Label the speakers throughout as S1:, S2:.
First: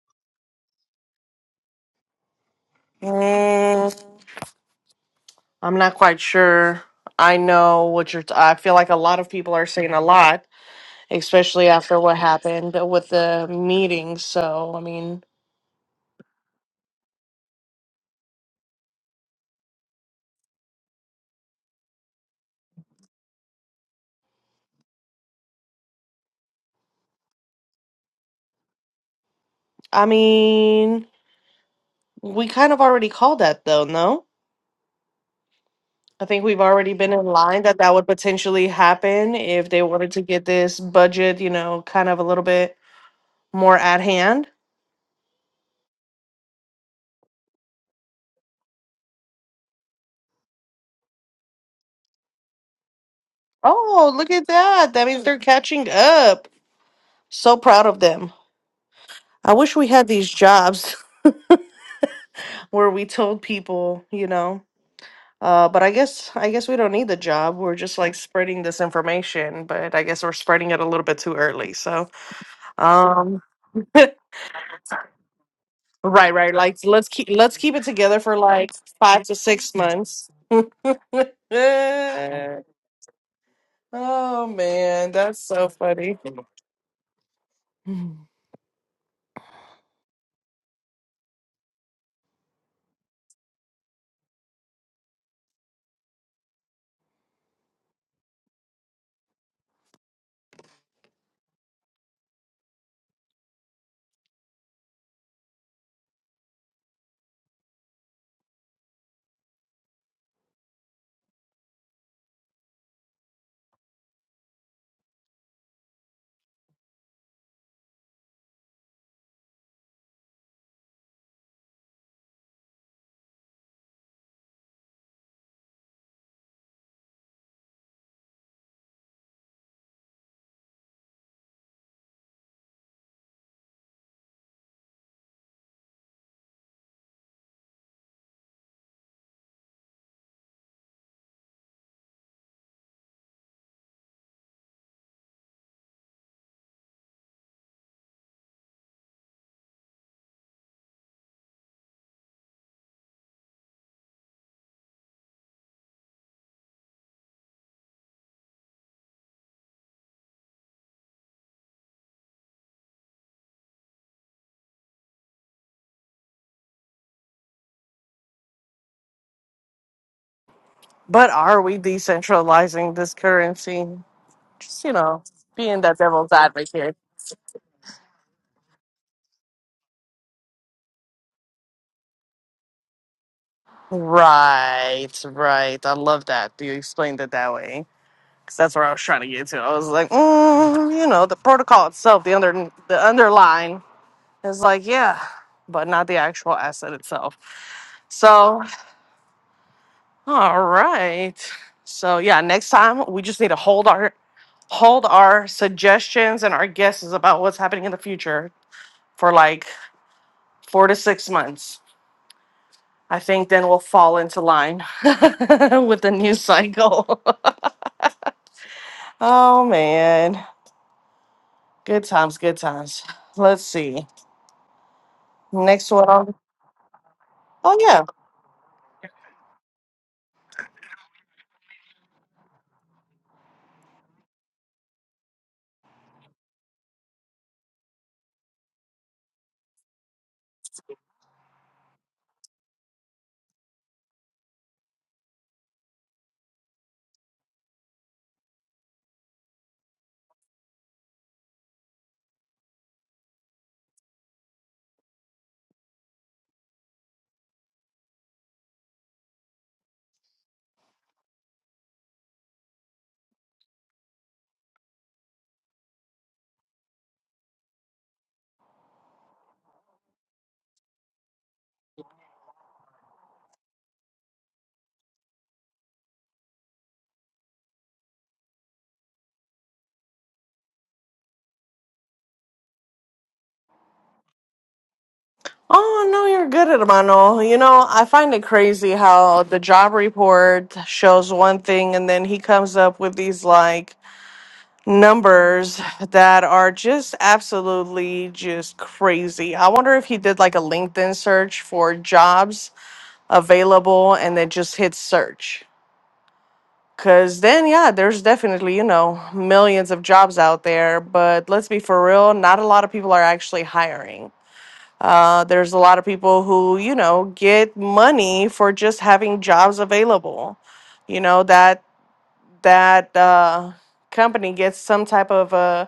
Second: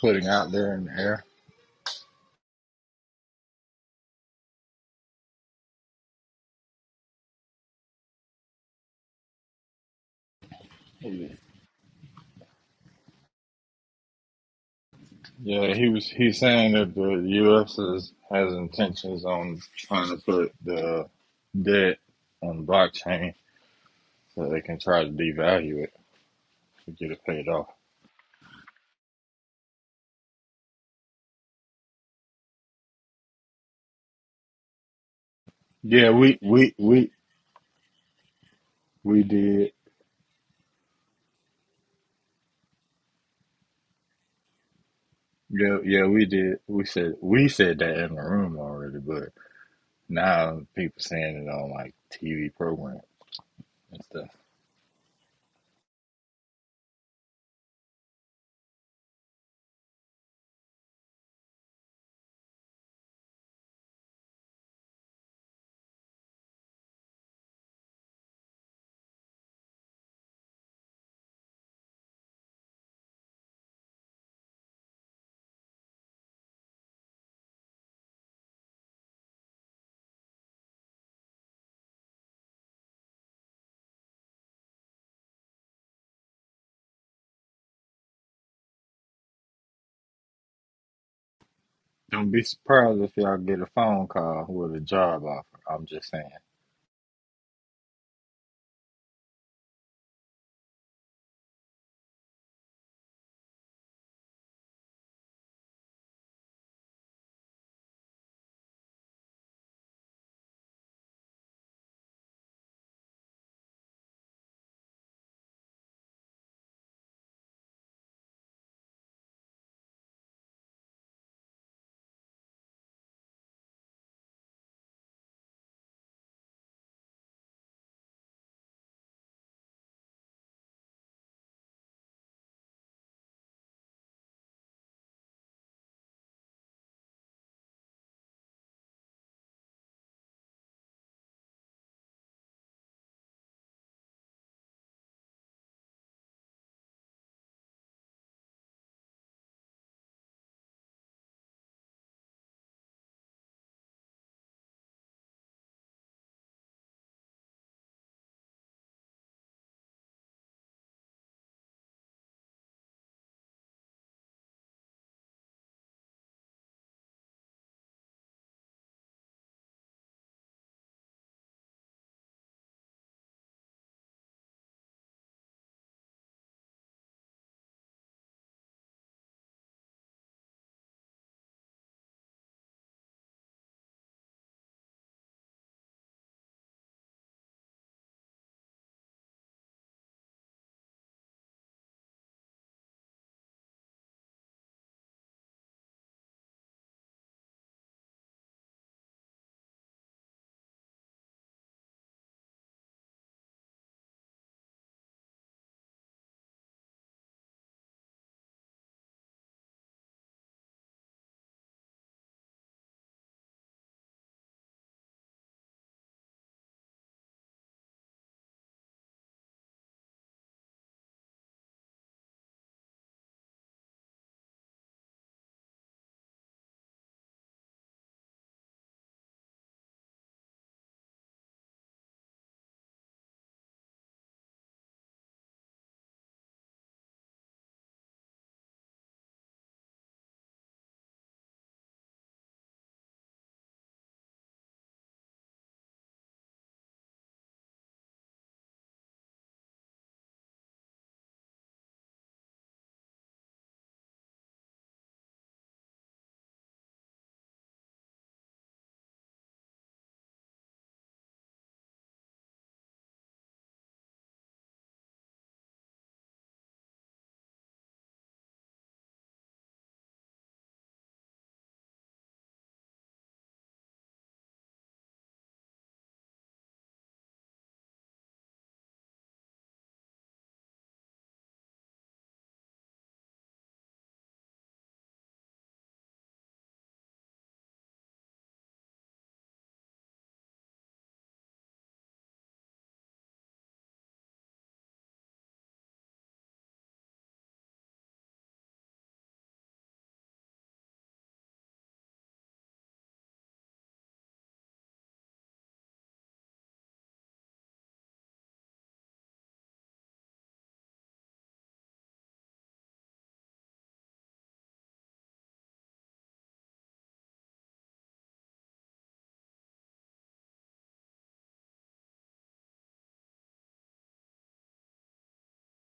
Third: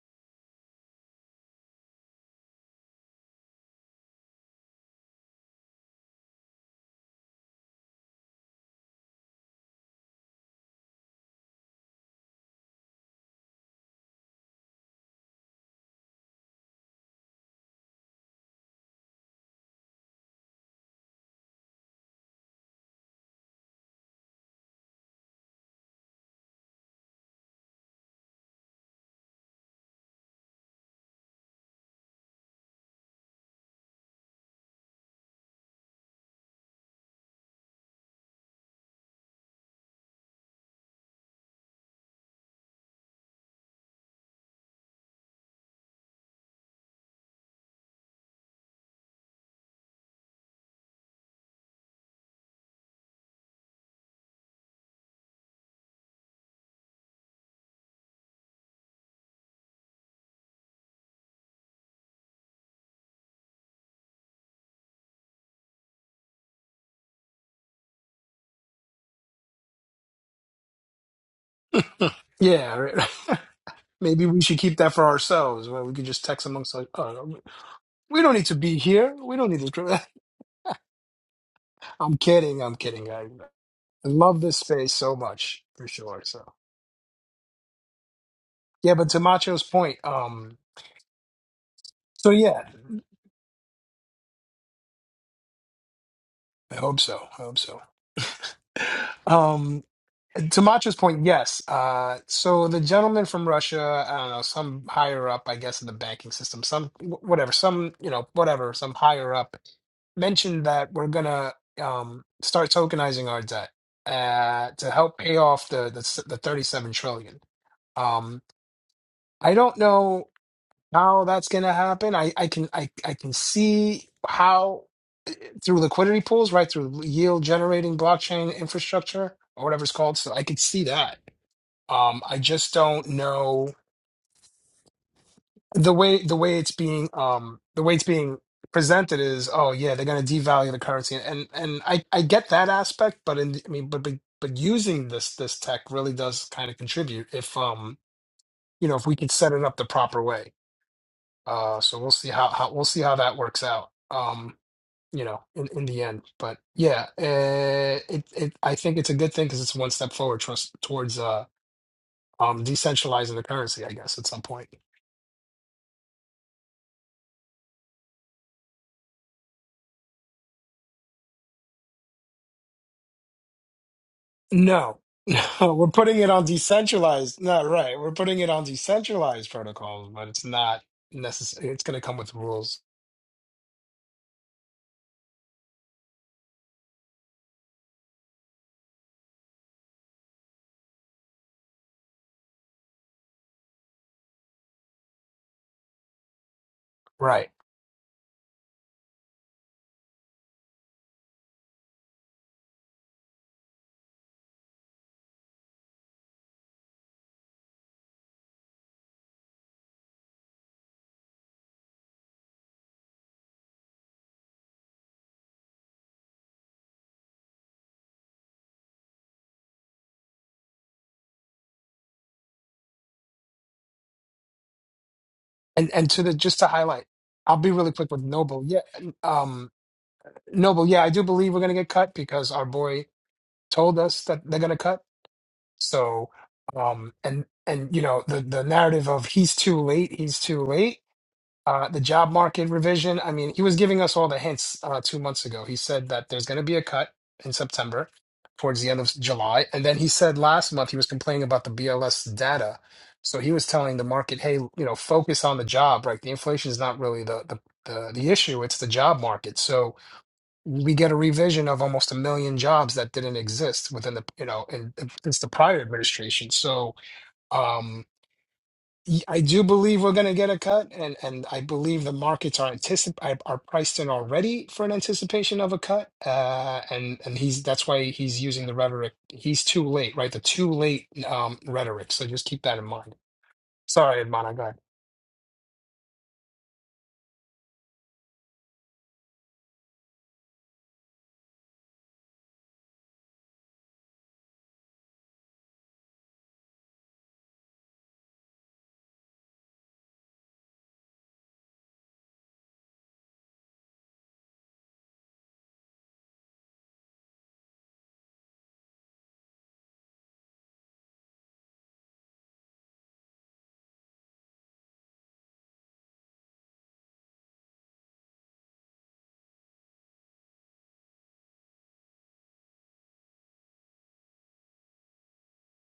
S1: putting out there in the air.
S2: Mm, I'm not quite sure. I know what you're. T- I feel like a lot of people are saying a lot, especially after what happened with the meeting. So I mean,
S1: Yeah, he was. He's saying that the U.S. Is, has intentions on trying to put the debt on blockchain so they can try to devalue it to get it paid off.
S2: I mean, we kind of already called that, though. No,
S1: Yeah,
S2: I
S1: we
S2: think we've
S1: we
S2: already
S1: we
S2: been in line that that would potentially
S1: we
S2: happen if
S1: did.
S2: they wanted to get this budget, you know, kind of a little bit more at hand.
S1: Yeah, yeah, we did. We said we said that in the room already, but now people saying it on like TV programs and
S2: Oh,
S1: stuff.
S2: look at that! That means they're catching up. So proud of them. I wish we had these jobs. where we told people, you know. Uh, but I guess I guess we don't need the job. We're just like spreading this information, but I guess we're spreading it a little bit too early. So,
S3: Yeah, right.
S2: um, right,
S3: maybe we should keep that for ourselves. Where we could just text
S2: right.
S3: amongst
S2: Like
S3: like,
S2: let's keep
S3: oh,
S2: let's keep it together
S3: we don't
S2: for
S3: need to
S2: like
S3: be here.
S2: five to
S3: We don't need to.
S2: six
S3: dr-
S2: months. oh
S3: I'm kidding. I'm kidding. I, I love this space
S2: man,
S3: so
S2: that's
S3: much
S2: so
S3: for
S2: funny.
S3: sure. So yeah, but to Macho's point, um, so
S1: Don't be
S3: yeah,
S1: surprised if y'all get a phone call with a job offer. I'm just saying.
S3: I hope so. I hope so. Um, to Macho's point, yes. Uh, so the gentleman from Russia, I don't know, some higher up, I guess, in the banking system, some wh- whatever, some you know, whatever, some higher up mentioned that we're gonna um, start tokenizing our debt uh, to help pay off the the, s- the 37 trillion. Um, I don't know how that's gonna happen. I, I can I, I can see how eh, through liquidity pools, right through yield generating blockchain infrastructure or whatever it's called. So I could see that. Um, I just don't know the way the way it's being um the way it's being presented is oh yeah they're going to devalue the currency and and I I get that aspect but in I mean but but but using this this tech really does kind of contribute if um you know if we could set it up the proper way uh so we'll see how how we'll see how that works out um you know in in the end but yeah uh, it it I think it's a good thing because it's one step forward trust towards uh um decentralizing the currency I guess at some point.
S2: But are we decentralizing this currency? Just you
S3: No,
S2: know,
S3: no,
S2: being
S3: we're
S2: that
S3: putting it
S2: devil's
S3: on
S2: advocate.
S3: decentralized. Not right. We're putting it on decentralized protocols, but it's not necessary. It's going to come with rules,
S2: Right, right. I love that. You explained it that way. Because that's where I was trying to get to. I was like, mm, you know, the protocol itself, the under the underline is like, yeah, but not the actual asset itself.
S3: right?
S2: So, all right. So yeah, next time we just need to hold our hold our suggestions and our guesses about what's happening in the future for like four to six months. I think then we'll fall into line with the news cycle. Oh man, good times, good times. Let's see. Next
S3: And
S2: one.
S3: and to the just to highlight, I'll be
S2: Oh
S3: really
S2: yeah.
S3: quick with Noble. Yeah, um, Noble. Yeah, I do believe we're going to get cut because our boy told us that they're going to cut. So, um, and and you know the the narrative of he's too late, he's too late Uh, the job market revision. I mean, he was giving us all the hints uh, two months ago. He said that there's going to be a cut in September, towards the end of July, and then he said last month he was complaining about the BLS data. So he was telling the market, hey, you know, focus on the job. Right, the inflation is not really the the the, the issue; it's the job market. So we get a revision of almost a million jobs that didn't exist within the you know in, since the prior administration. So. um y- I do believe we're going to get a cut, and and I believe the markets are anticip are are priced in already for an anticipation of a cut. Uh, and and he's that's why he's using the rhetoric. He's too late, right? The too late um, rhetoric. So just keep that in mind. Sorry, Edmana, go ahead.
S2: Oh no, you're good at Emmanuel. You know, I find it crazy how the job report shows one thing, and then he comes up with these like numbers that are just absolutely just crazy. I wonder if he did like a LinkedIn search for jobs available, and then just hit search. Cause then, yeah, there's definitely, you know, millions of jobs out there. But let's be for real, not a lot of people are actually hiring. Uh, there's a lot of people who, you know, get money for just having jobs available. You know that that uh, company gets some type of uh,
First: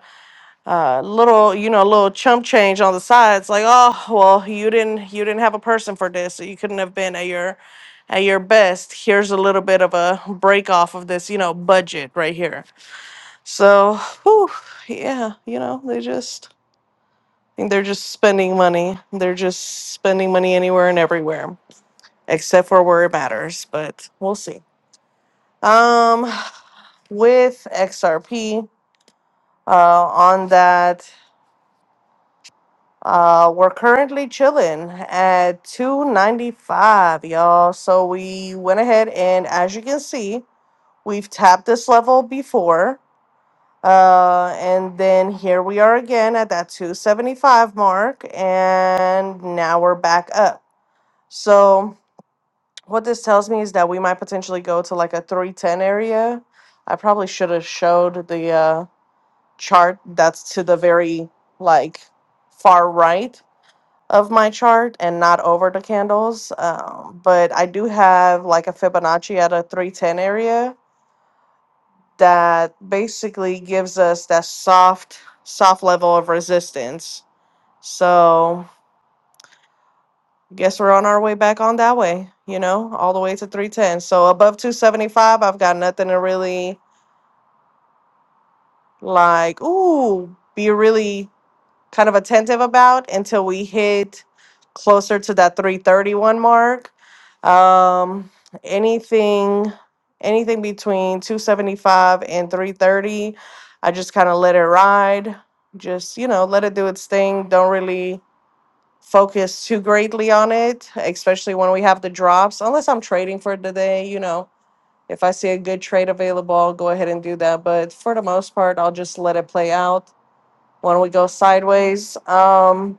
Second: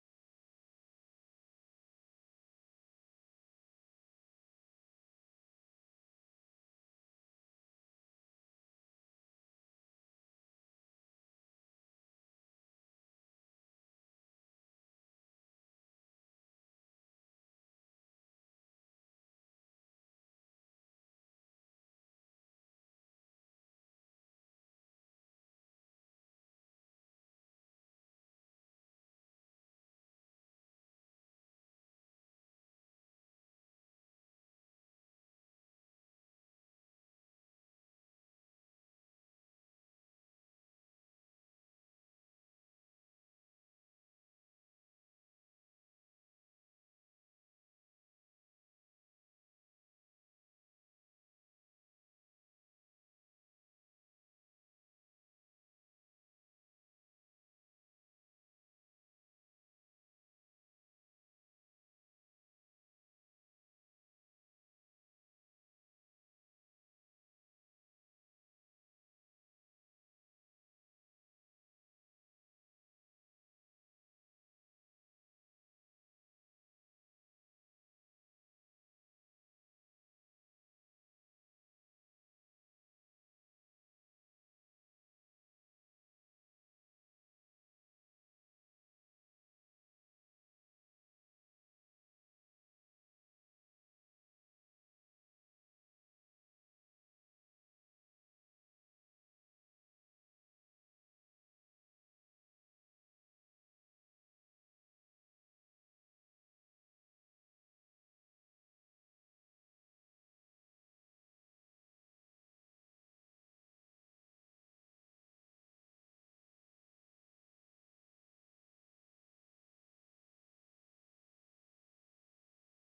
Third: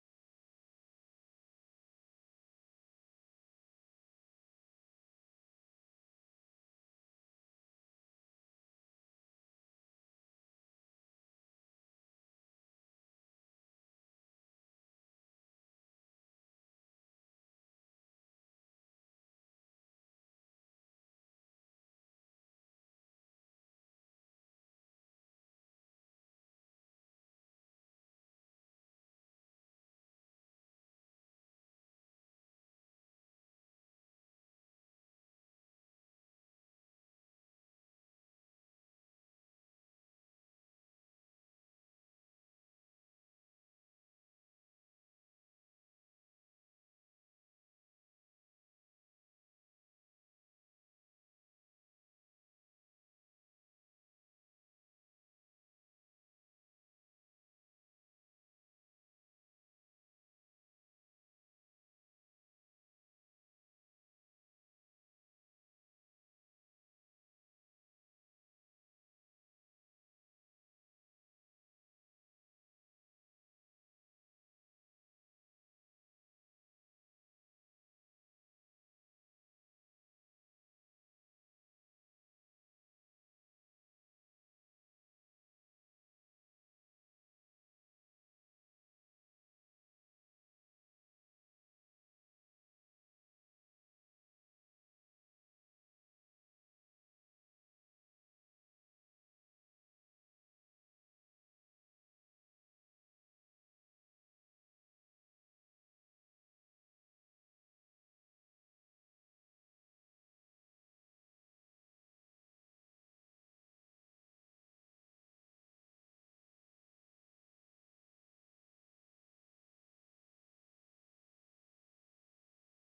S2: uh, little, you know, little chump change on the side. It's like, oh, well, you didn't, you didn't have a person for this, so you couldn't have been at your, at your best. Here's a little bit of a break off of this, you know, budget right here. So, whew, yeah, you know, they just, I think they're just spending money. They're just spending money anywhere and everywhere, except for where it matters. But we'll see. Um, with XRP, uh, on that. Uh, we're currently chilling at 295, y'all. So we went ahead and as you can see, we've tapped this level before. Uh, and then here we are again at that 275 mark, and now we're back up. So what this tells me is that we might potentially go to like a 310 area. I probably should have showed the uh chart that's to the very like far right of my chart and not over the candles. Um, but I do have like a Fibonacci at a 310 area that basically gives us that soft, soft level of resistance. So guess we're on our way back on that way, you know, all the way to 310. So above 275, I've got nothing to really like, ooh, be really kind of attentive about until we hit closer to that 331 mark. Um, anything, anything between 275 and 330, I just kind of let it ride. Just you know, let it do its thing. Don't really focus too greatly on it, especially when we have the drops. Unless I'm trading for the day, you know, if I see a good trade available, I'll go ahead and do that. But for the most part, I'll just let it play out when we go sideways. Um,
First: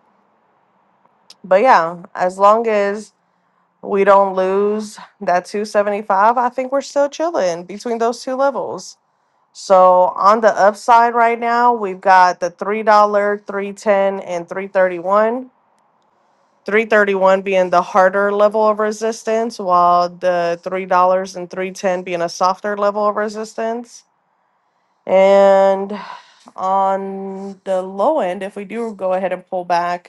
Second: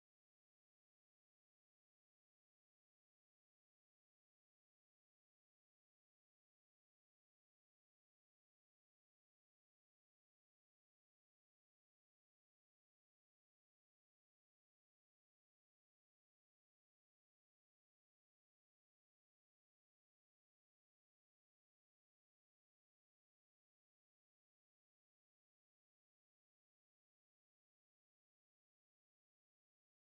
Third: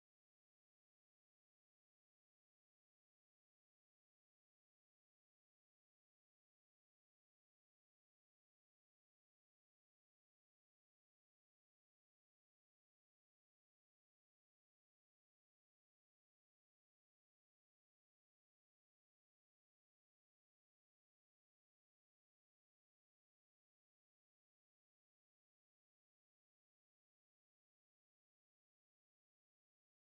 S2: but yeah, as long as we don't lose that 275, I think we're still chilling between those two levels. So on the upside right now, we've got the $3, 310 and 331. 331 being the harder level of resistance, while the $3 and 310 being a softer level of resistance. And on the low end, if we do go ahead and pull back,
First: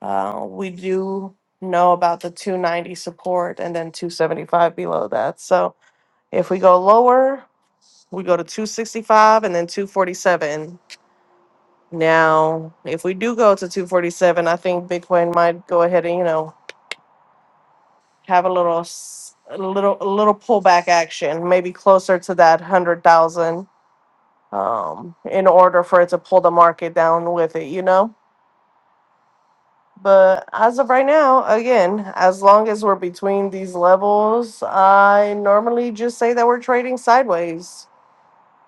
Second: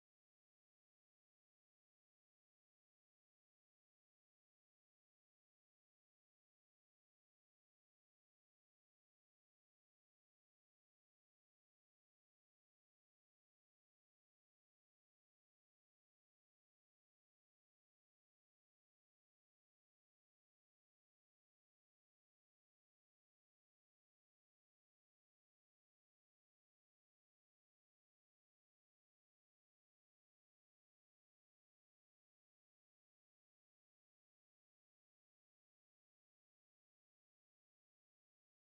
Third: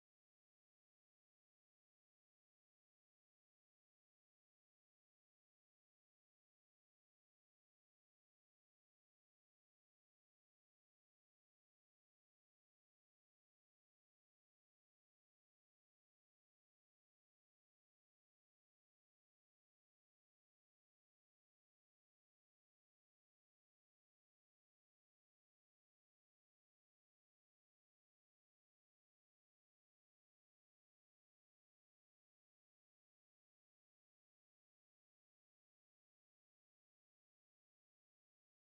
S2: uh, we do know about the 290 support and then 275 below that. So if we go lower, we go to 265 and then 247. Now, if we do go to 247, I think Bitcoin might go ahead and, you know, have a little s- a little a little pullback action, maybe closer to that 100,000 um in order for it to pull the market down with it, you know? But as of right now, again, as long as we're between these levels, I normally just say that we're trading sideways.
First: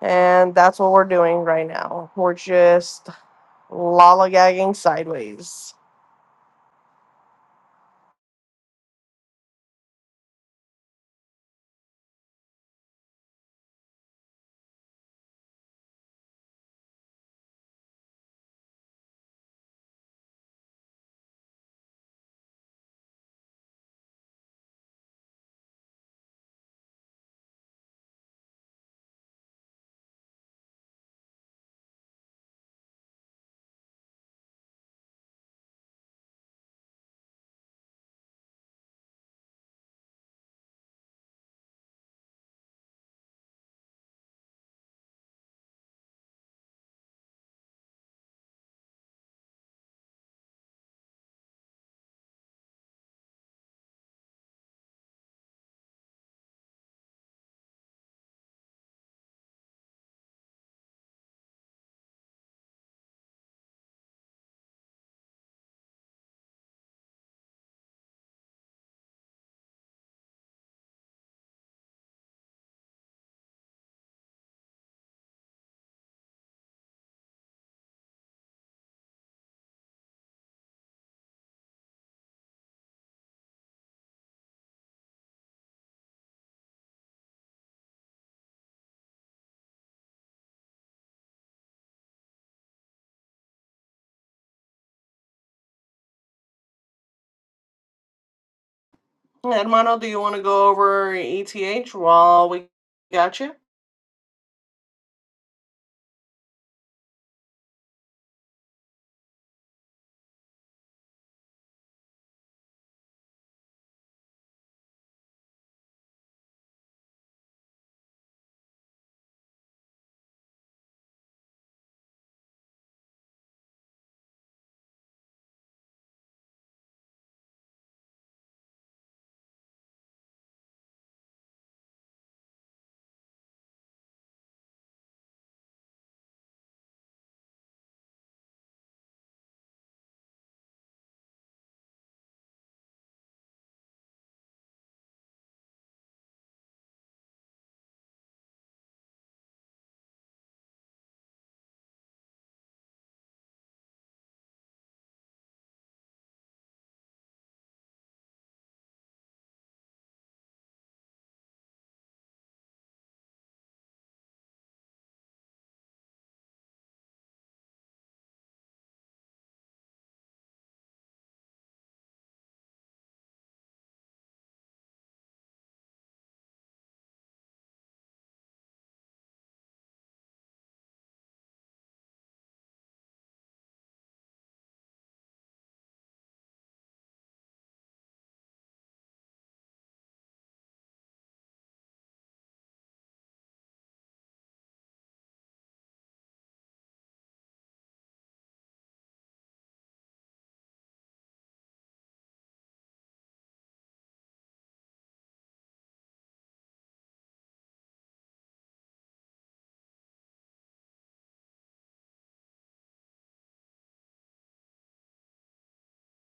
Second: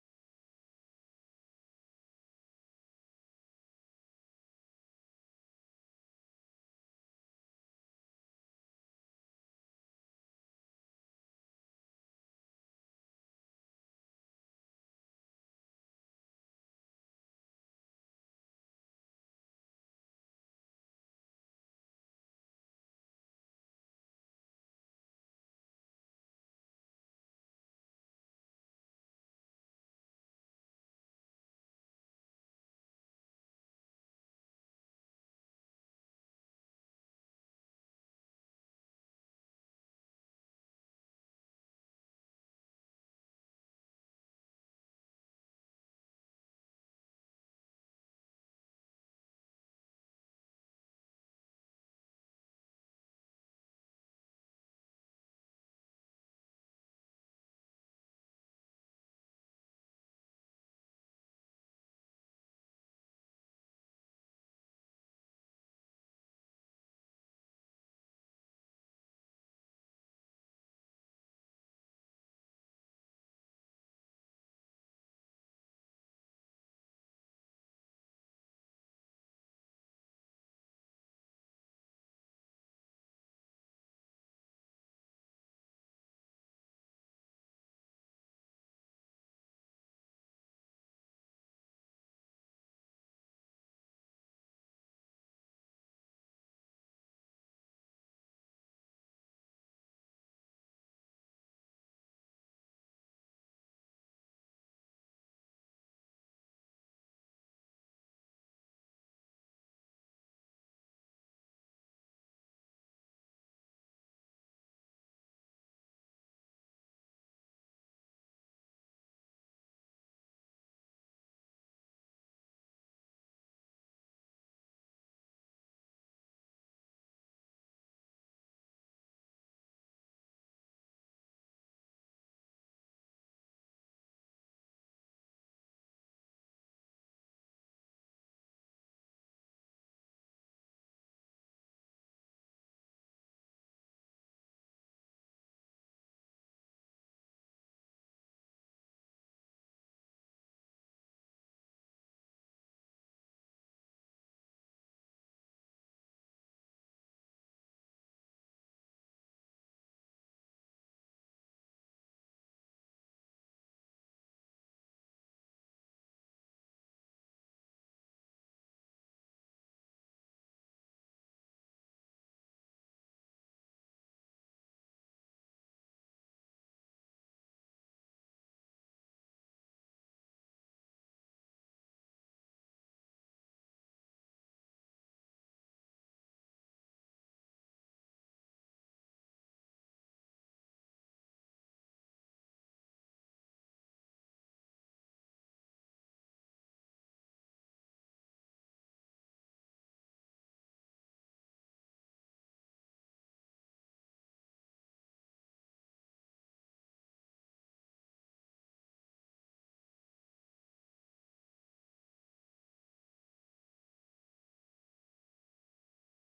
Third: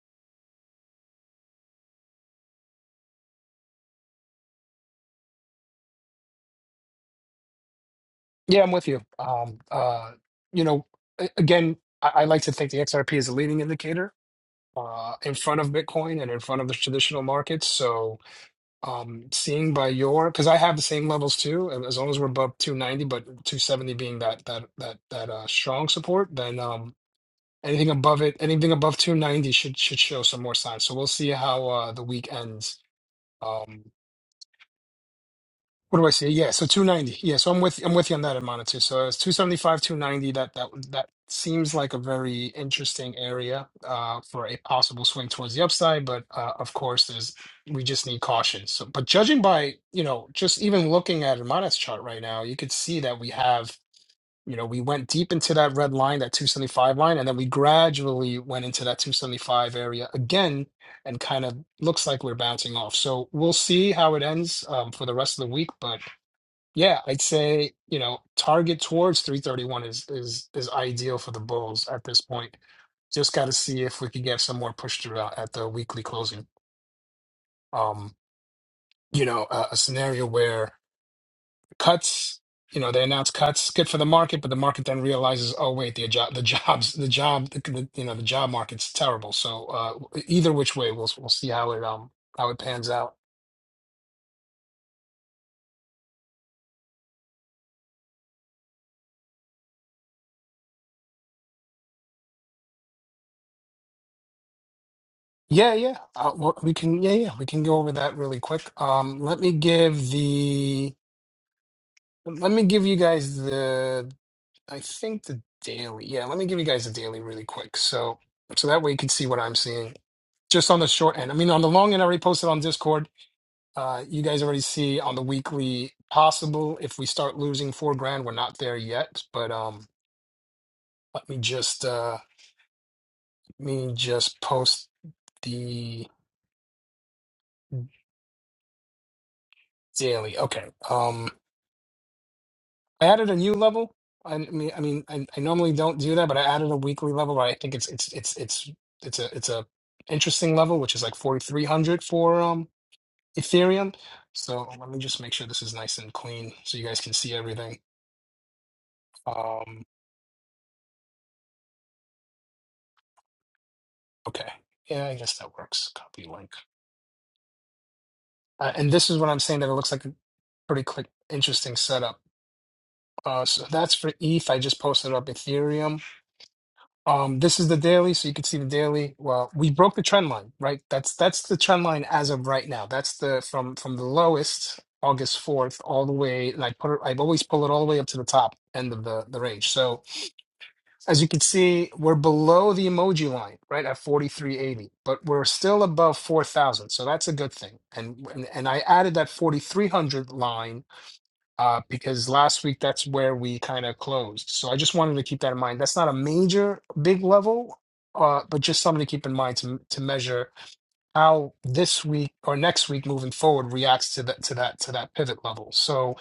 S2: And that's what we're doing right now. We're just lollygagging sideways.
S3: Yeah, I'm with you. Um, uh, you know, a- again, I, I like to think the XRP is a leading indicator uh, in front of Bitcoin and in front of the traditional markets. So. Um, seeing by your, because I have the same levels too, and as long as we're above 290, but 270 being that that that that uh, strong support, then um, anything above it, anything above 290 should should show some more signs. So we'll see how uh, the week ends. Um, what do I say? Yeah, so 290. Yeah, so I'm with I'm with you on that amount too. So it's 275, 290. That that that seems like a very interesting area uh for a possible swing towards the upside, but uh of course there's we just need caution. So but judging by, you know, just even looking at Amanat's chart right now, you could see that we have, you know, we went deep into that red line, that 275 line, and then we gradually went into that 275 area again and kind of looks like we're bouncing off. So we'll see how it ends um, for the rest of the week. But yeah, I'd say, you know, target towards 331 is is is ideal for the Bulls at this point. Just got to see if we can get some more push through out at the weekly closing. Um, you know, a, a scenario where cuts, you know, they announce cuts, good for the market, but the market then realizes, oh wait, the job, the jobs, the job, the, the, you know, the job market's terrible. So uh, either which way, we'll we'll see how it um how it pans out.
S2: Hermano, do you want to go over ETH while we got you?
S3: Yeah, yeah, uh, we we can. Yeah, yeah, we can go over that really quick. Um, let me give the Let me give you guys the, I think the daily. Yeah, let me give you guys the daily really quick. So, so that way you can see what I'm seeing. Just on the short end. I mean, on the long end, I already posted on Discord. Uh, you guys already see on the weekly possible. If we start losing four grand, we're not there yet. But um, let me just uh, let me just post the daily. Okay. Um, I added a new level. I I mean, I mean, I, I normally don't do that, but I added a weekly level. I think it's it's it's it's it's a it's a interesting level, which is like 4,300 for um Ethereum. So let me just make sure this is nice and clean, so you guys can see everything. Um, okay, yeah, I guess that works. Copy link, uh, and this is what I'm saying that it looks like a pretty quick, interesting setup. Uh, so that's for ETH. I just posted up Ethereum. Um, this is the daily, so you can see the daily. Well, we broke the trend line, right? That's that's the trend line as of right now. That's the from from the lowest August 4th all the way, and I put it, I've always pull it all the way up to the top end of the the range. So as you can see, we're below the emoji line, right, at 4380, but we're still above 4000. So that's a good thing. And and, and I added that 4300 line uh, because last week that's where we kind of closed. So I just wanted to keep that in mind. That's not a major big level, uh, but just something to keep in mind to to measure how this week or next week moving forward reacts to that to that to that pivot level. So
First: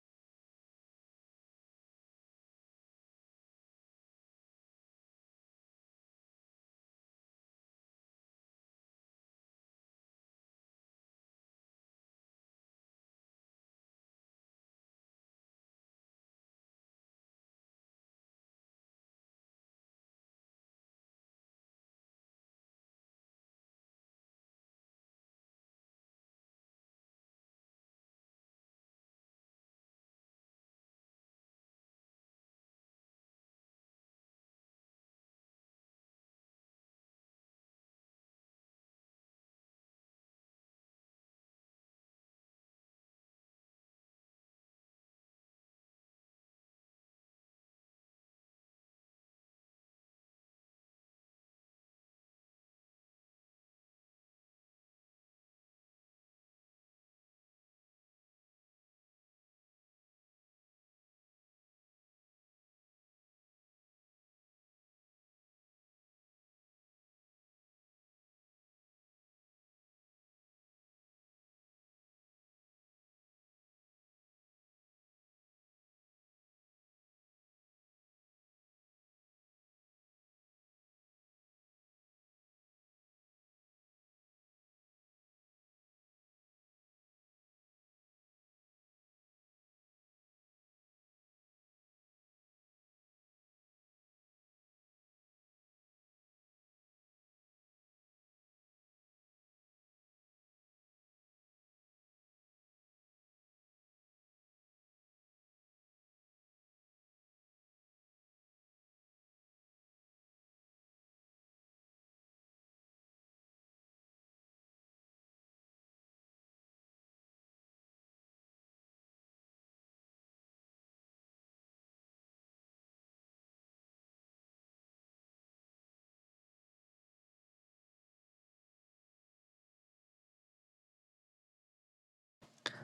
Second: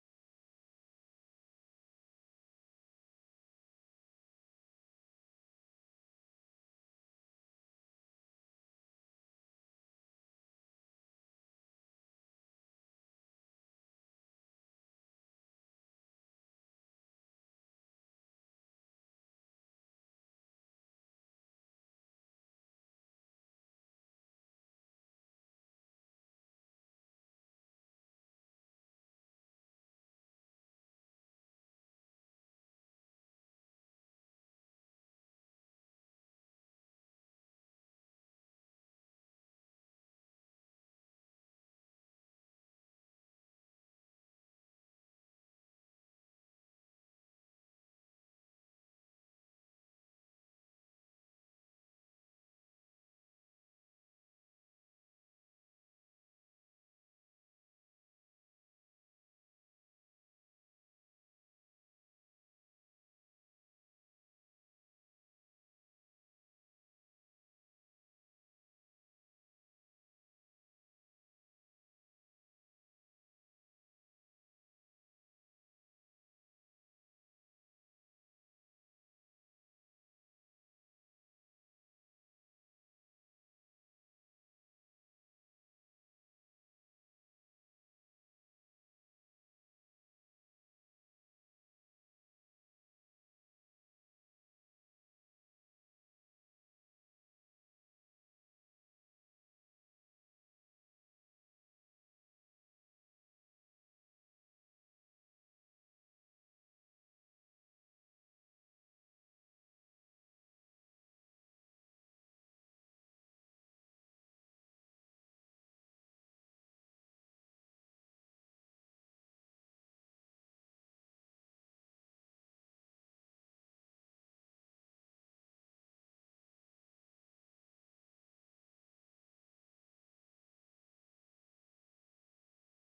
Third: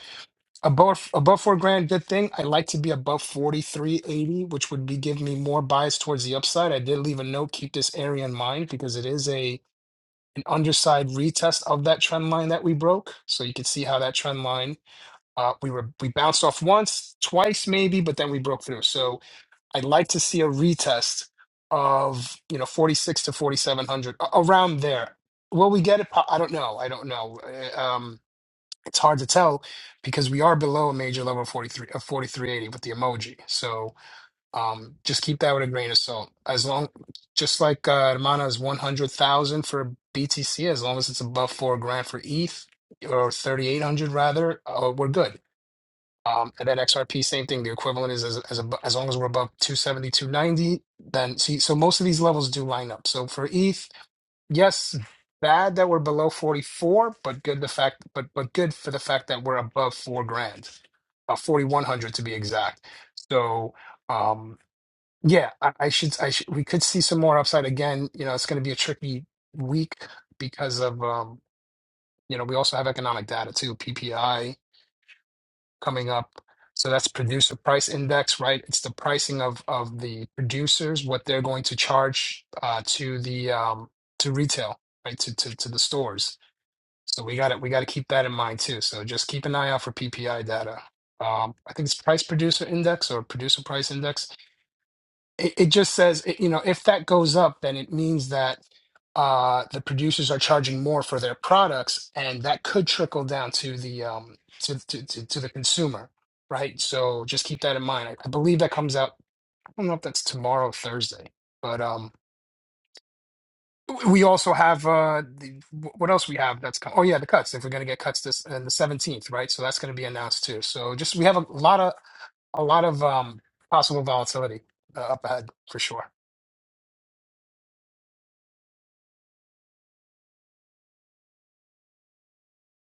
S3: above above four grand, good thing. I like to be above forty three eighty, which would be giving me more bias towards the upside. I did leave a note. Keep this area in mind because it is a an underside retest of that trend line that we broke. So you can see how that trend line uh, we were we bounced off once, twice maybe, but then we broke through. So I'd like to see a retest of you know 46 to 4700 a- around there. Will we get it? Po- I don't know. I don't know. Uh, Um, it's hard to tell because we are below a major level of 43 of 4380 with the emoji. So um, just keep that with a grain of salt. As long, just like uh, Hermana's 100,000 for BTC, as long as it's above four grand for ETH or 3,800 rather, uh, we're good um, and then XRP, same thing. The equivalent is as as, abo- as long as we're above two seventy, two ninety, then see. So most of these levels do line up. So for ETH, yes, bad that we're below 44, but good the fact, but but good for the fact that we're above four grand, uh, 4100 to be exact. So um, yeah, I, I should I should we could see some more upside again. You know, it's going to be a tricky week because of um, you know we also have economic data too, PPI coming up. So that's producer price index, right? It's the pricing of of the producers, what they're going to charge uh, to the um, to retail, right? To, to to the stores. So we got to we got to keep that in mind too. So just keep an eye out for PPI data. Um, I think it's price producer index or producer price index it, it just says it- you know if that goes up then it means that uh the producers are charging more for their products and that could trickle down to the um to to to, to the consumer right so just keep that in mind I, I believe that comes out i don't know if that's tomorrow thursday but um w- we also have uh the, wh- what else we have that's co- oh yeah the cuts if we're going to get cuts this and the 17th right so that's going to be announced too so just we have a lot of a lot of um possible volatility uh, up ahead for sure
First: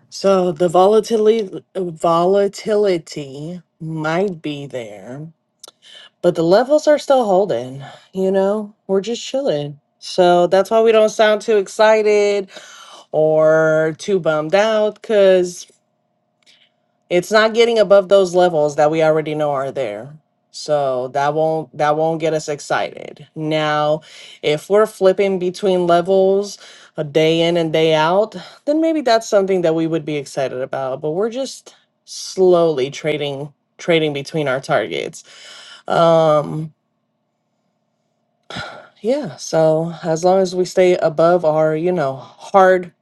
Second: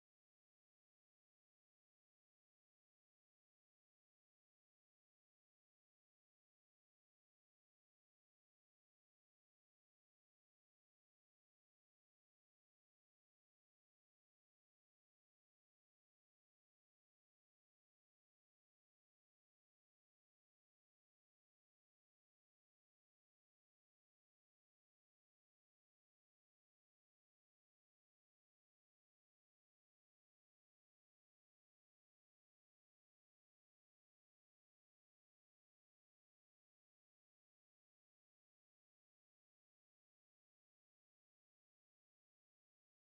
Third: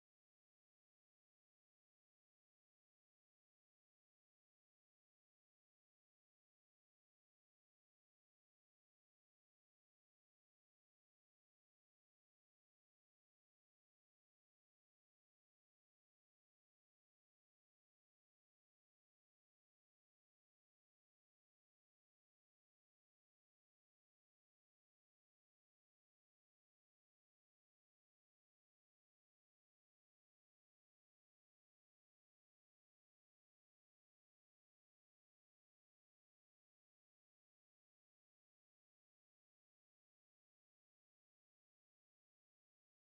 S2: So the volatility volatility might be there. but the levels are still holding you know we're just chilling so that's why we don't sound too excited or too bummed out because it's not getting above those levels that we already know are there so that won't that won't get us excited now if we're flipping between levels a day in and day out then maybe that's something that we would be excited about but we're just slowly trading trading between our targets Um. Yeah, so as long as we stay above our, you know, hard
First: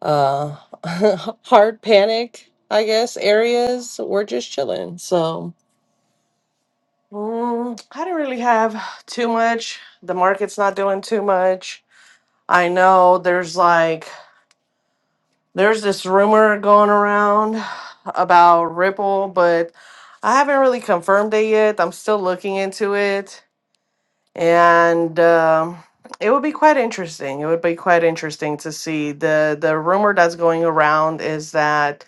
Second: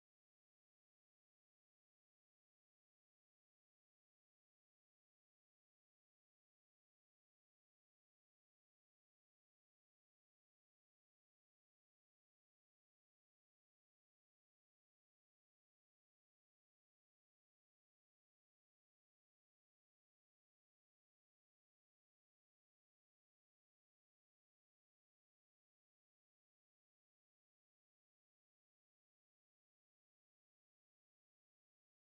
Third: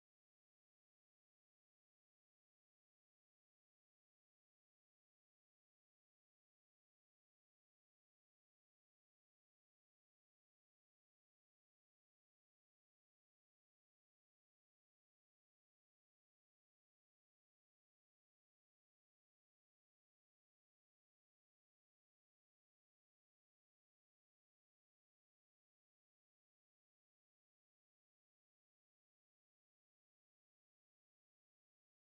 S2: uh hard panic, I guess, areas, we're just chilling. So, mm, I don't really have too much. The market's not doing too much. I know there's like there's this rumor going around about Ripple, but I haven't really confirmed it yet. I'm still looking into it. and um, it would be quite interesting. It would be quite interesting to see the the rumor that's going around is that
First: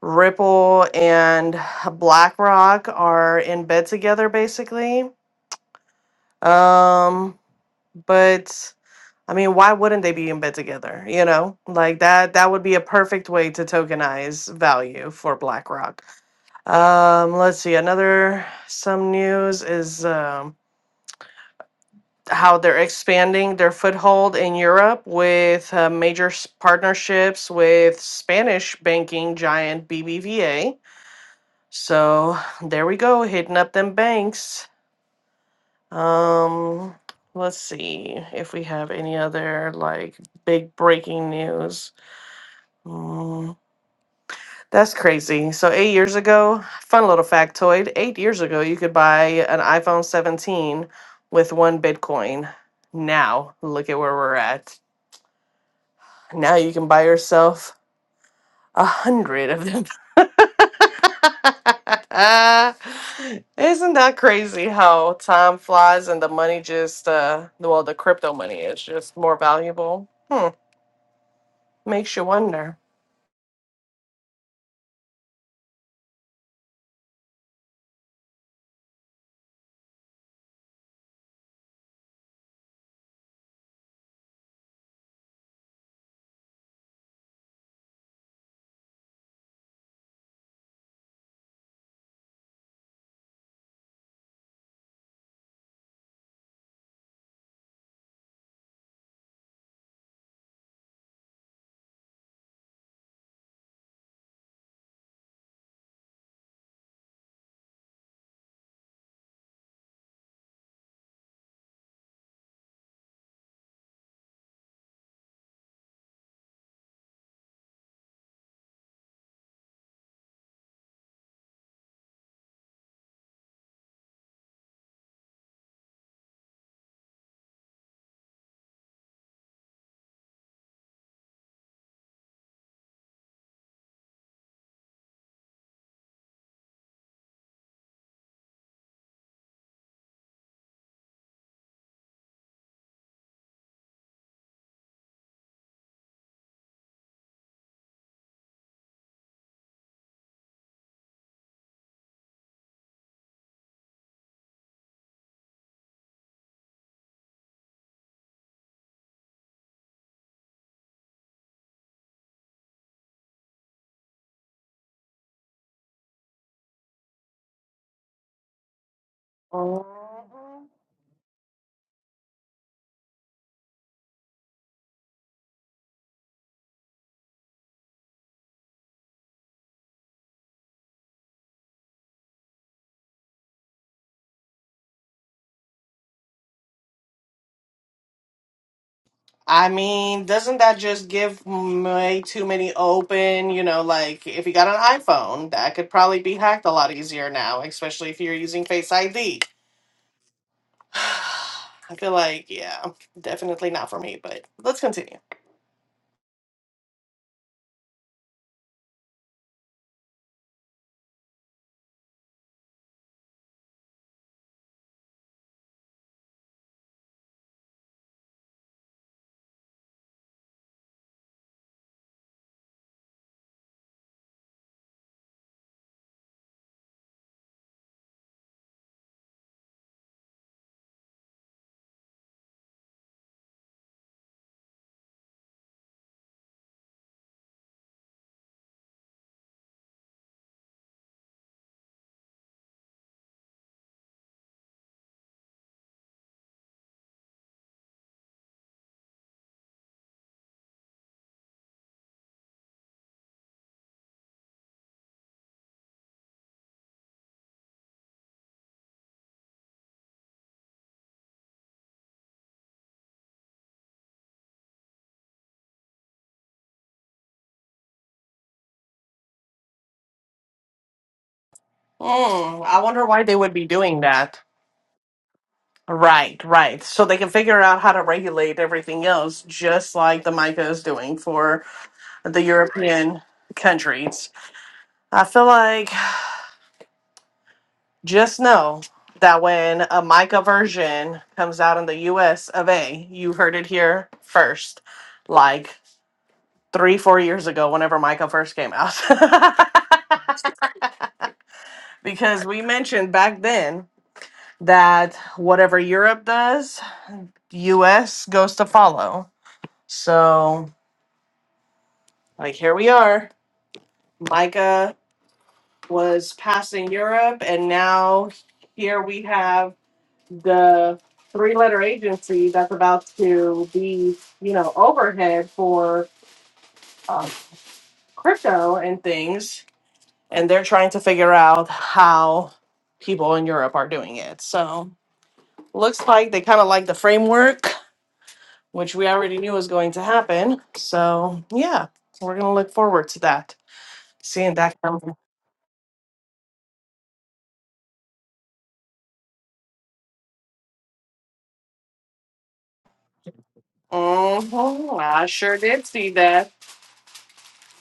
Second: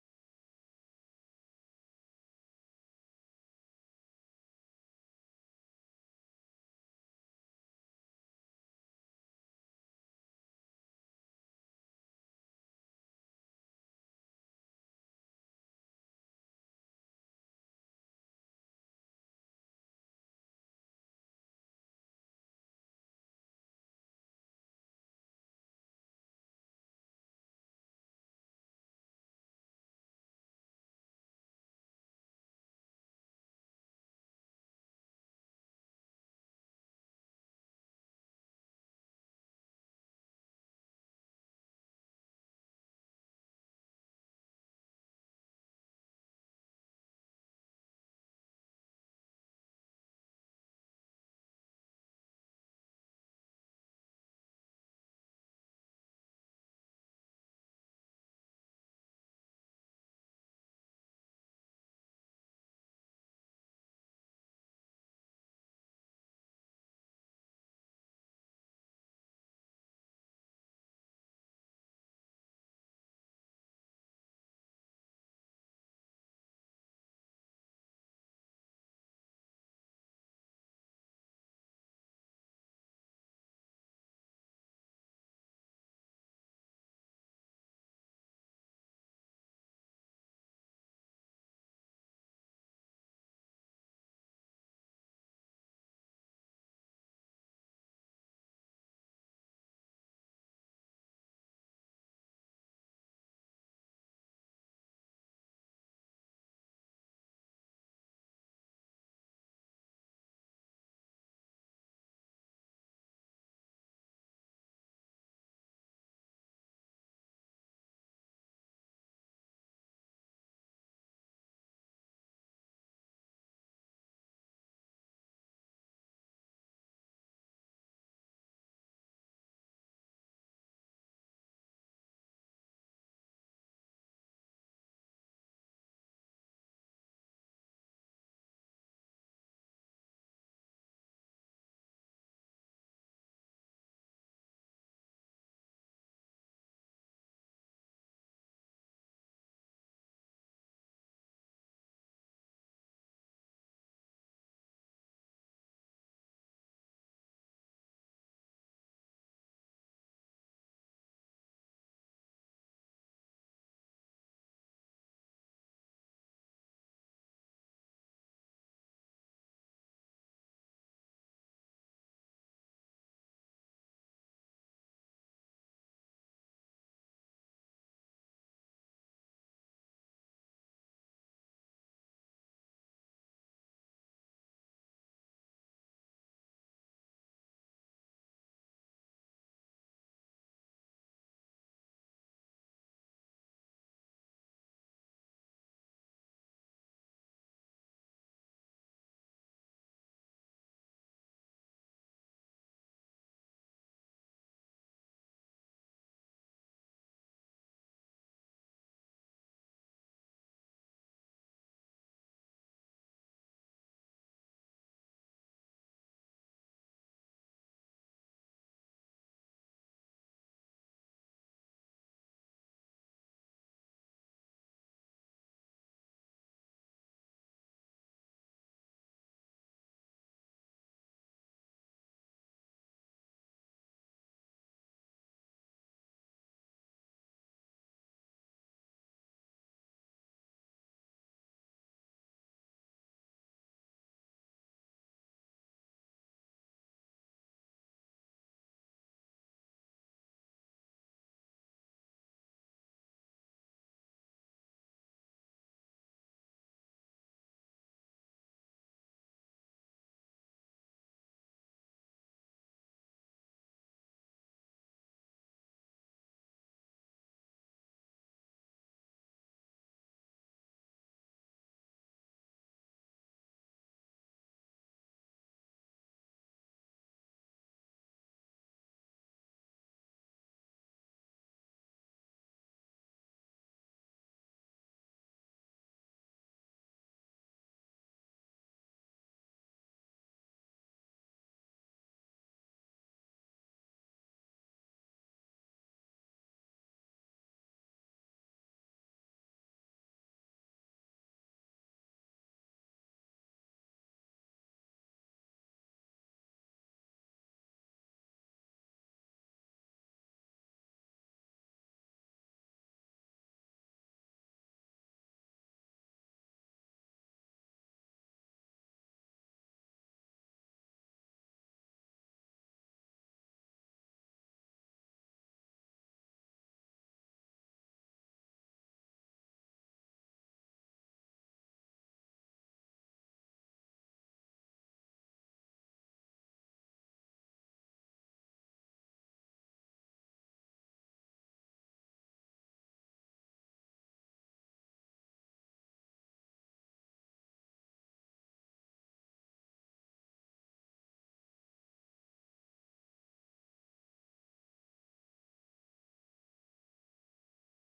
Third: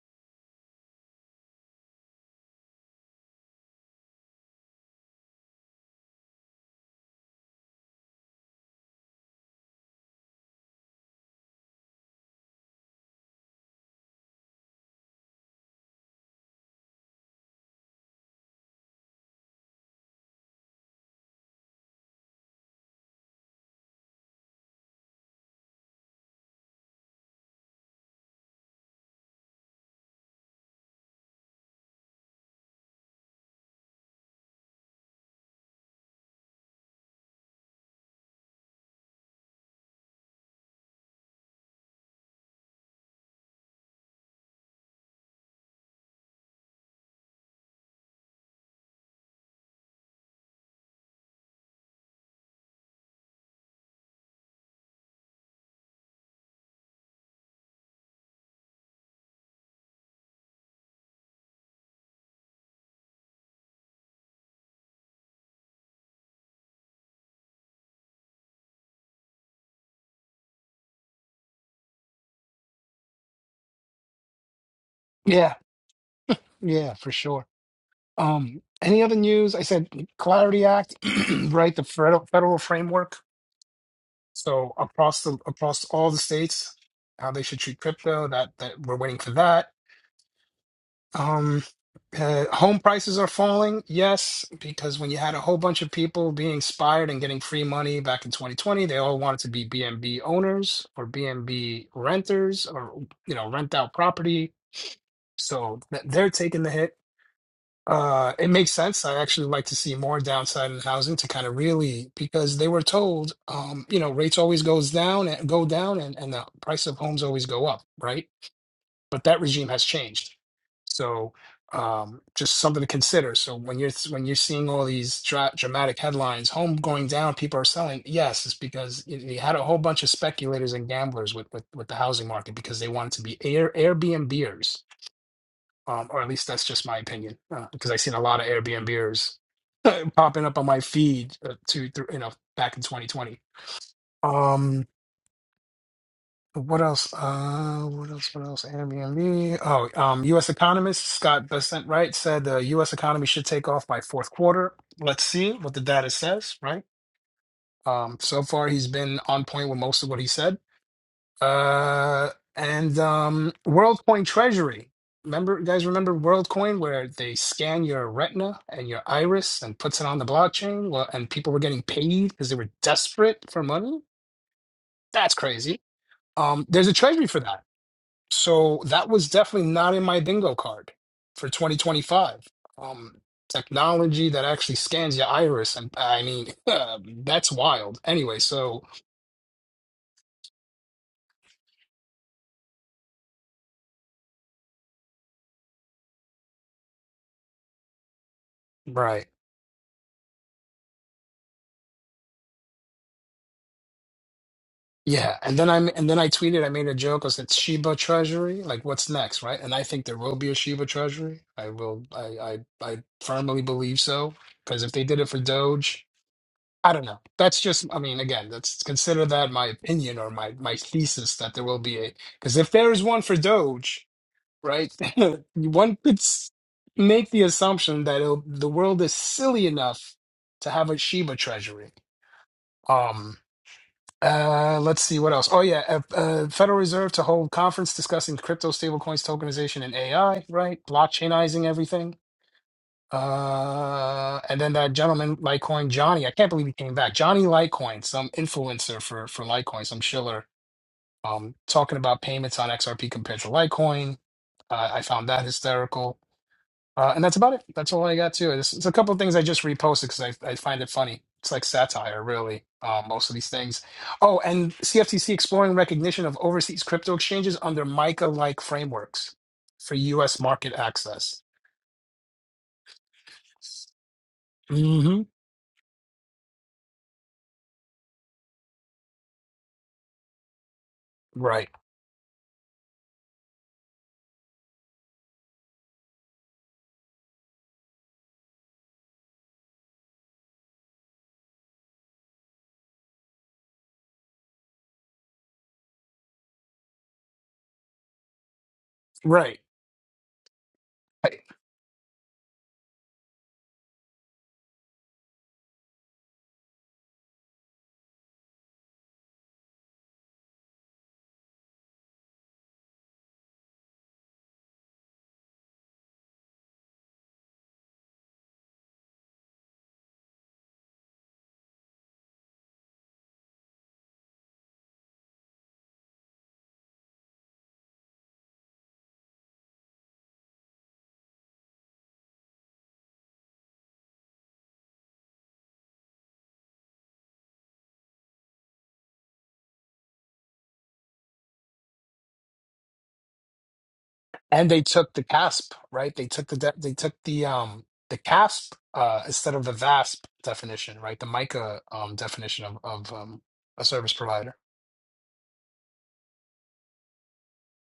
S2: Ripple and BlackRock are in bed together, basically. Um, but I mean, why wouldn't they be in bed together? You know, like that that would be a perfect way to tokenize value for BlackRock. Um, let's see, another some news is. Um, how they're expanding their foothold in Europe with uh, major s- partnerships with Spanish banking giant BBVA. So there we go, hitting up them banks. Um, let's see if we have any other like big breaking news. Mm, that's crazy. So eight years ago, fun little factoid. Eight years ago, you could buy an iPhone 17 with one Bitcoin. Now look at where we're at. Now you can buy yourself a hundred of them. Isn't that crazy how time flies and the money just, uh, well, the crypto money is just more valuable? Hmm. Makes you wonder.
S3: Yeah. Yeah, for sure. Um, any other news? I said Clarity Act, right? The federal federal framework. So across the across all the states, how they should treat crypto. That that we're waiting for that. Um, uh, home prices are falling. Yes, because when you had a whole bunch of people being inspired and getting free money back in 2020, they all wanted to be BNB owners or BNB renters or you know rent out property. So th- they're taking the hit Uh, it makes sense. I actually like to see more downside in housing to kind of really because they were told, um, you know, rates always goes down and go down and, and the price of homes always go up, right? But that regime has changed. So um, just something to consider. So when you're when you're seeing all these dra dramatic headlines, home going down, people are selling. Yes, it's because you you had a whole bunch of speculators and gamblers with with, with the housing market because they wanted to be Air Airbnbers um, or at least that's just my opinion uh, because I've seen a lot of Airbnbers uh, popping up on my feed uh, to through, you know back in 2020. Um, what else? Uh, what else? What else? Airbnb. Oh, um, U.S. economist Scott Bessent right said the U.S. economy should take off by fourth quarter. Let's see what the data says. Right. Um, so far, he's been on point with most of what he said Uh, and um, WorldCoin Treasury. Remember, you guys remember WorldCoin, where they scan your retina and your iris and
S2: Mhm.
S3: puts it on the blockchain? Well, and people were getting paid because they were desperate for money. That's crazy. Um, there's a treasury for that. So that was definitely not in my bingo card for 2025. Um, technology that actually scans your iris, and I mean, that's wild. Anyway, so
S2: I mean, doesn't that just give way too many open, you know, like if you got an iPhone, that could probably be hacked a lot easier now, especially if you're using Face
S3: right.
S2: ID. I feel like, yeah, definitely not for me, but let's continue.
S3: Yeah, and then I and then I tweeted. I made a joke. I said Shiba Treasury. Like, what's next, right? And I think there will be a Shiba Treasury. I will. I I, I firmly believe so. Because if they did it for Doge, I don't know. That's just. I mean, again, that's consider that my opinion or my my thesis that there will be a. Because if there is one for Doge, right, one could s- make the assumption that it'll, the world is silly enough to have a Shiba Treasury. Um. Uh, let's see what else. Oh yeah, uh, uh, Federal Reserve to hold conference discussing crypto, stablecoins, tokenization, and AI. Right, blockchainizing everything. Uh, and then that gentleman, Litecoin Johnny. I can't believe he came back. Johnny Litecoin, some influencer for for Litecoin, some shiller. Um, talking about payments on XRP compared to Litecoin. Uh, I found that hysterical. Uh, and that's about it. That's all I got too. It's, it's a couple of things I just reposted because I, I find it funny. It's like satire, really. Uh, most of these things. Oh, and CFTC exploring recognition of overseas crypto exchanges under MICA-like frameworks for U.S. market access.
S2: Mm, I wonder why they would be doing that.
S3: hmm
S2: Right, right. So they can figure out how to regulate everything else, just like the MICA is doing for
S3: Right.
S2: the European countries. I feel like just know that when a MICA version comes out in the US of A, you heard it here first, like three, four years ago, whenever MICA first came out.
S3: Right. Right.
S2: because we mentioned back then that whatever Europe does, US goes to follow. So, like, here we are. Micah was passing Europe, and now here we have the three letter agency that's about to be, you know, overhead for um, crypto and things. And they're trying to figure out how people in Europe are doing it. So, looks like they kind of like the framework which we already knew was going to happen. So yeah, we're gonna look forward to that. Seeing
S3: And
S2: that
S3: they
S2: come.
S3: took the CASP. Right. They took the de- they took the um the CASP uh, instead of the VASP definition. Right. The MICA um, definition of of um, a service provider.
S2: Mm-hmm. I sure did see that.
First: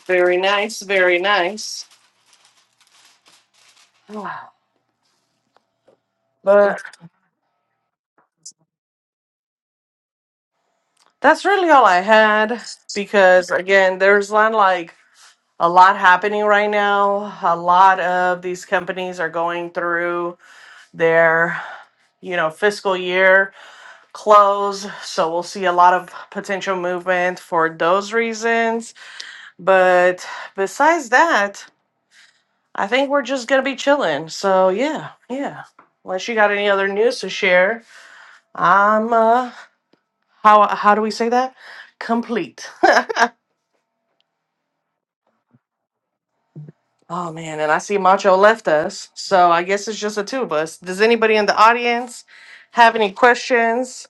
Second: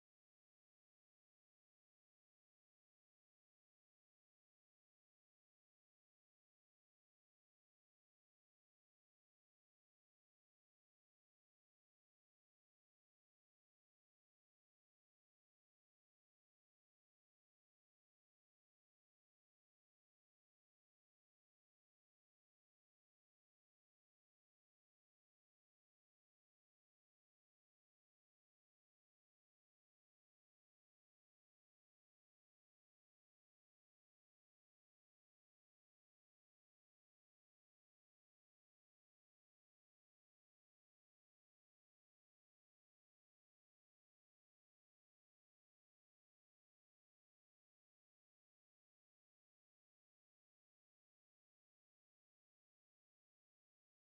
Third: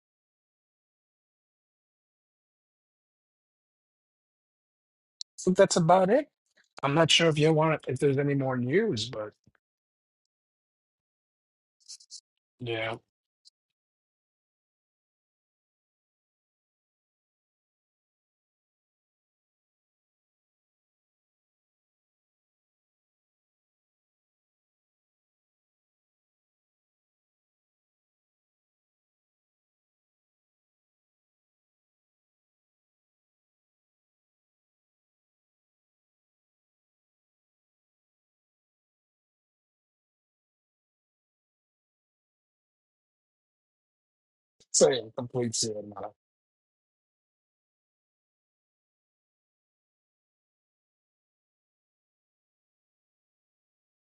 S2: Very nice, very nice.
S3: So that's about it.
S2: But
S3: I'm not sure if you want if there's any more news, but
S2: that's really all I had
S3: yeah,
S2: because again, there's not like a lot happening right now. A lot of these companies are going through their you know fiscal year close so we'll see a lot of potential movement for those reasons But besides that, I think we're just gonna be chilling. So yeah, yeah. Unless you got any other news to share, I'm uh how how do we say that? Complete.
S3: say a complete Sienna.
S2: oh man, and I see Macho left us, so I guess it's just the two of us. Does anybody in the audience have any questions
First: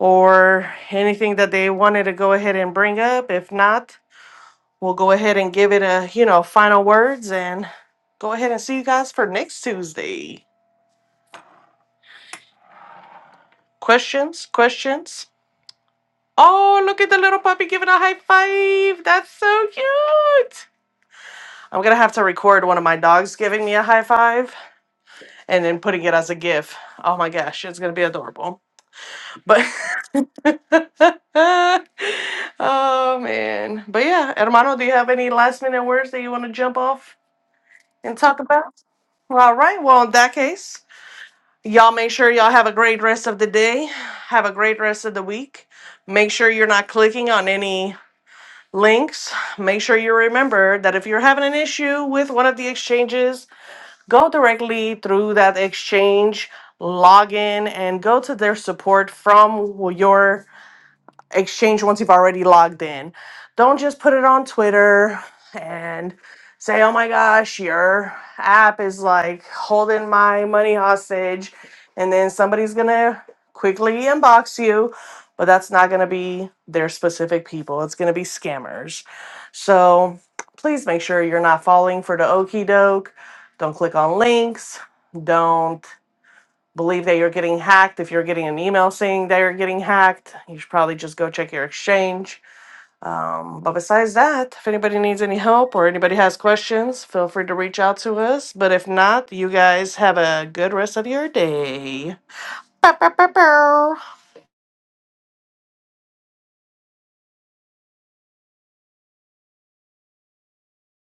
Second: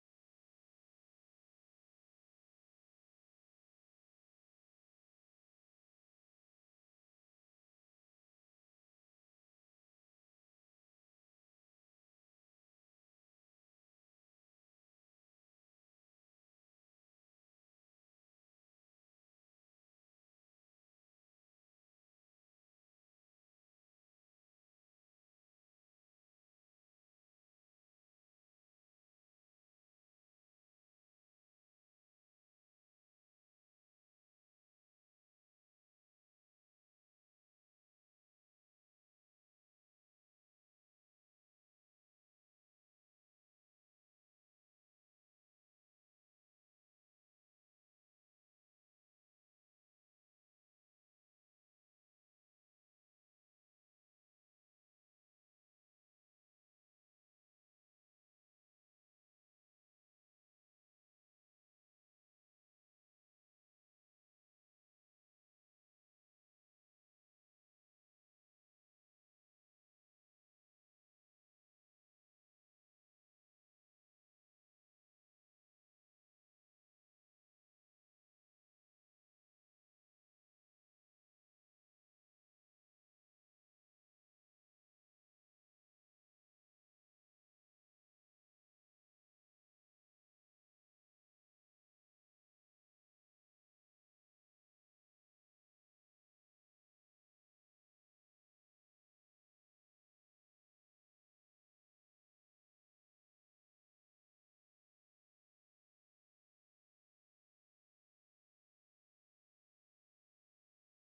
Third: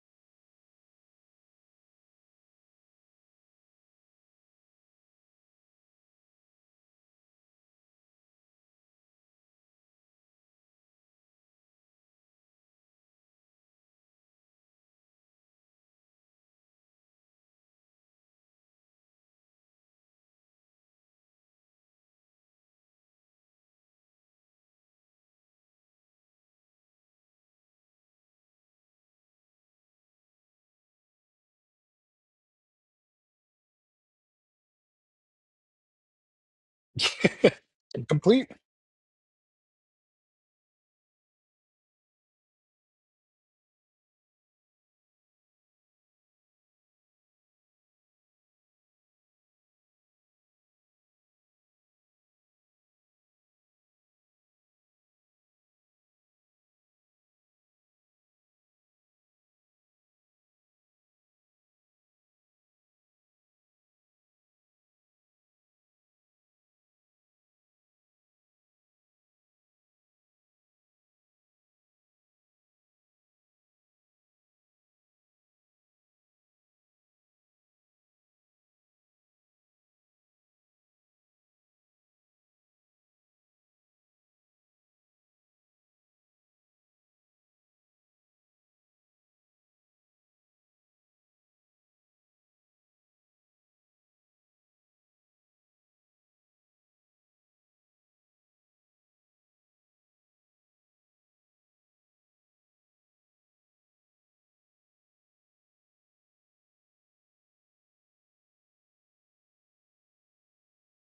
S2: or anything that they wanted to go ahead and bring up? If not, we'll go ahead and give it a you know final words and go ahead and see you guys for next Tuesday. Questions? Questions? Oh, look at the little puppy giving a high five. That's so cute. I'm going to have to record one of my dogs giving me a high five and then putting it as a GIF. Oh my gosh, it's going to be adorable. But, oh man. But yeah, hermano, do you have any last minute words that you want to jump off and talk
S3: complete
S2: about? All right. Well, in that case, y'all make sure y'all have a great rest of the day, have a great rest of the week. Make sure you're not clicking on any links, make sure you remember that if you're having an issue with one of the exchanges, go directly through that exchange, log in, and go to their support from your exchange once you've already logged in. Don't just put it on Twitter and say, oh my gosh, your app is like holding my money hostage. And then somebody's going to quickly inbox you, but that's not going to be their specific people. It's going to be scammers. So please make sure you're not falling for the okie doke. Don't click on links. Don't believe that you're getting hacked, if you're getting an email saying that you're getting hacked, you should probably just go check your exchange. Um, but besides that, if anybody needs any help or anybody has questions, feel free to reach out to us. But if not, you guys have a good rest of your day. Bow, bow, bow, bow.